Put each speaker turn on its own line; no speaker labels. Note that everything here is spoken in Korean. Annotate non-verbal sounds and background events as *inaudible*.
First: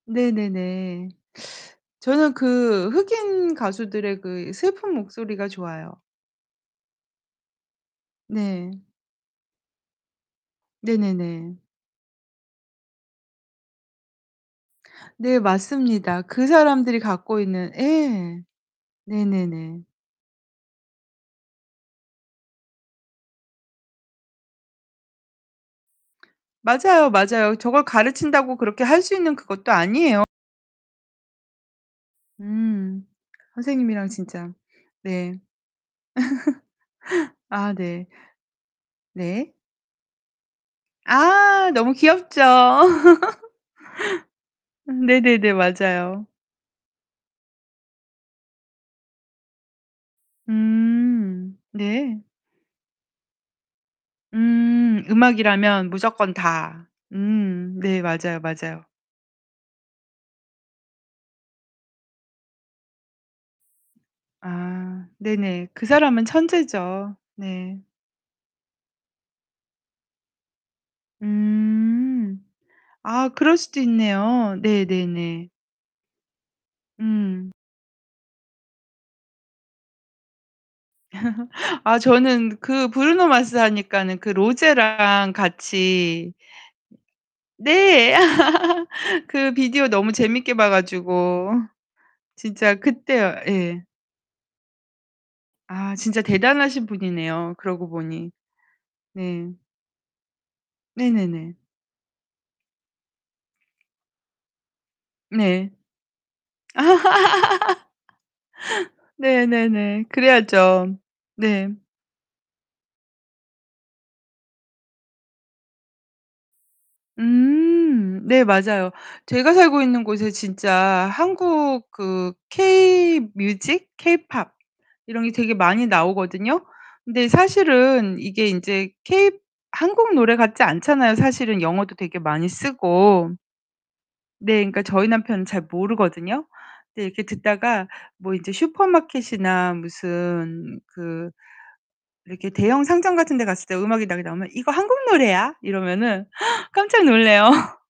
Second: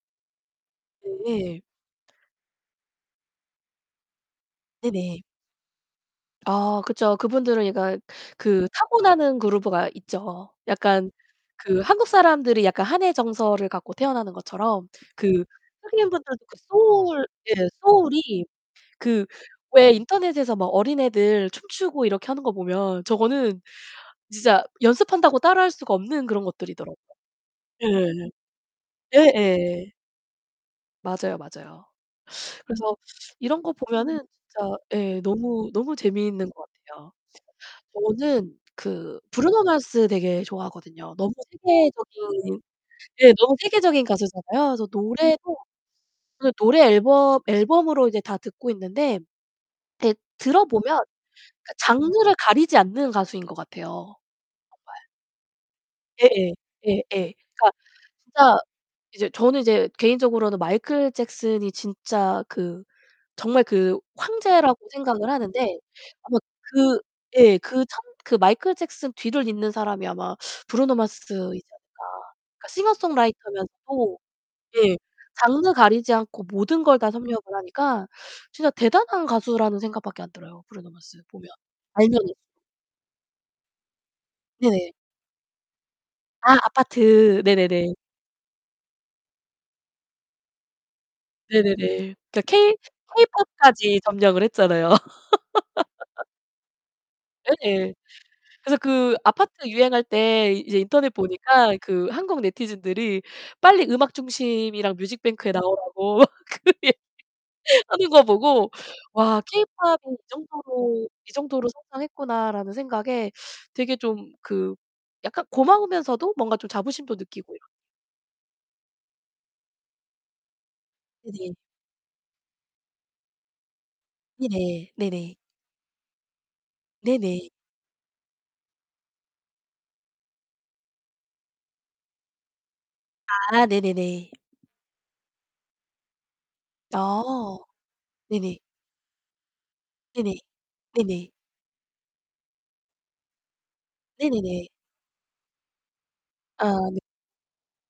네네네.
네.
저는 그 흑인 가수들의 그 슬픈
네네.
목소리가 좋아요.
아 그쵸. 그분들은 약간 그
네.
타고나는 그루브가 있죠. 약간
네네네.
그 한국 사람들이 약간 한의 정서를 갖고 태어나는 것처럼
네,
그
맞습니다.
흑인분들도
그
그
사람들이
소울
갖고
예
있는 예.
소울이 그
네네네.
왜 인터넷에서 막 어린애들 춤추고 이렇게 하는 거 보면 저거는 진짜 연습한다고 따라 할 수가 없는 그런 것들이더라고요.
맞아요, 맞아요. 저걸
예.
가르친다고 그렇게 할 수 있는 그것도
예예.
아니에요.
맞아요, 맞아요. 그래서
음,
이런 거
선생님이랑
보면은
진짜.
진짜 예
네.
너무 너무 재미있는 것 같아요.
*laughs* 아 네.
저는 그
네.
브루노 마스 되게 좋아하거든요. 너무
아, 너무 귀엽죠.
세계적인 예 너무 세계적인 가수잖아요.
*laughs*
그래서
네네네.
노래도
맞아요.
노래 앨범 앨범으로 이제 다 듣고 있는데 *unintelligible* 들어보면 그러니까
음 네.
장르를 가리지 않는 가수인 것 같아요. 정말.
음, 음악이라면 무조건
예예
다
예 예. 그러니까
음, 네, 맞아요.
진짜
맞아요.
이제 저는 인제 개인적으로는 마이클 잭슨이 진짜 그 정말 그 황제라고
아,
생각을
네네.
하는데,
그 사람은
아마 그
천재죠.
예
네.
그 참 마이클 잭슨 뒤를 잇는 사람이 아마 브루노 마스이지 않을까.
음 그럴 수도
싱어송라이터면서도
있네요.
예
네네네.
장르 가리지 않고 모든 걸 다 섭렵을
음.
하니까 진짜 대단한 가수라는 생각밖에 안 들어요. 브루노 마스 보면.
*laughs* 아
알면은.
저는 그 브루노 마스 하니까는 그
네네.
로제랑 같이
아, 아파트. 네네네.
...네, *laughs* 그 비디오 너무 재밌게 봐가지고
네네네.
진짜
케이
그때요 예.
케이팝까지 점령을 했잖아요.
아, 진짜
*laughs*
대단하신 분이네요. 그러고
예예.
보니.
그래서 그 아파트
네.
유행할 때 이제 인터넷
네네네.
보니까 그 한국 네티즌들이 빨리 음악 중심이랑 뮤직뱅크에
네.
나오라고 *laughs* 하는 거 보고
*laughs*
와 케이팝이
네네네.
이
그래야죠.
정도로 이 정도로
네.
성장했구나라는 생각에 되게 좀 그 약간 고마우면서도 뭔가 좀 자부심도 느끼고요.
음, 네 맞아요. 제가 살고 있는 곳에 진짜
네네.
한국 그 케이 뮤직? 케이팝
네네
이런 게
네네.
되게 많이 나오거든요? 근데
네네.
사실은 이게 인제 케이 한국 노래 같지 않잖아요. 사실은 영어도 되게 많이 쓰고.
아 네네네.
네, 그러니까 저희 남편은 잘 모르거든요? 그런데 이렇게
아
듣다가 뭐 이제
네네.
슈퍼마켓이나
네네
무슨 그
네네.
이렇게 대형 상점 같은데 갔을 때 음악이 나오면
네네네.
"이거 한국 노래야?" 이러면은
아
*gasps*
네.
깜짝 놀래요.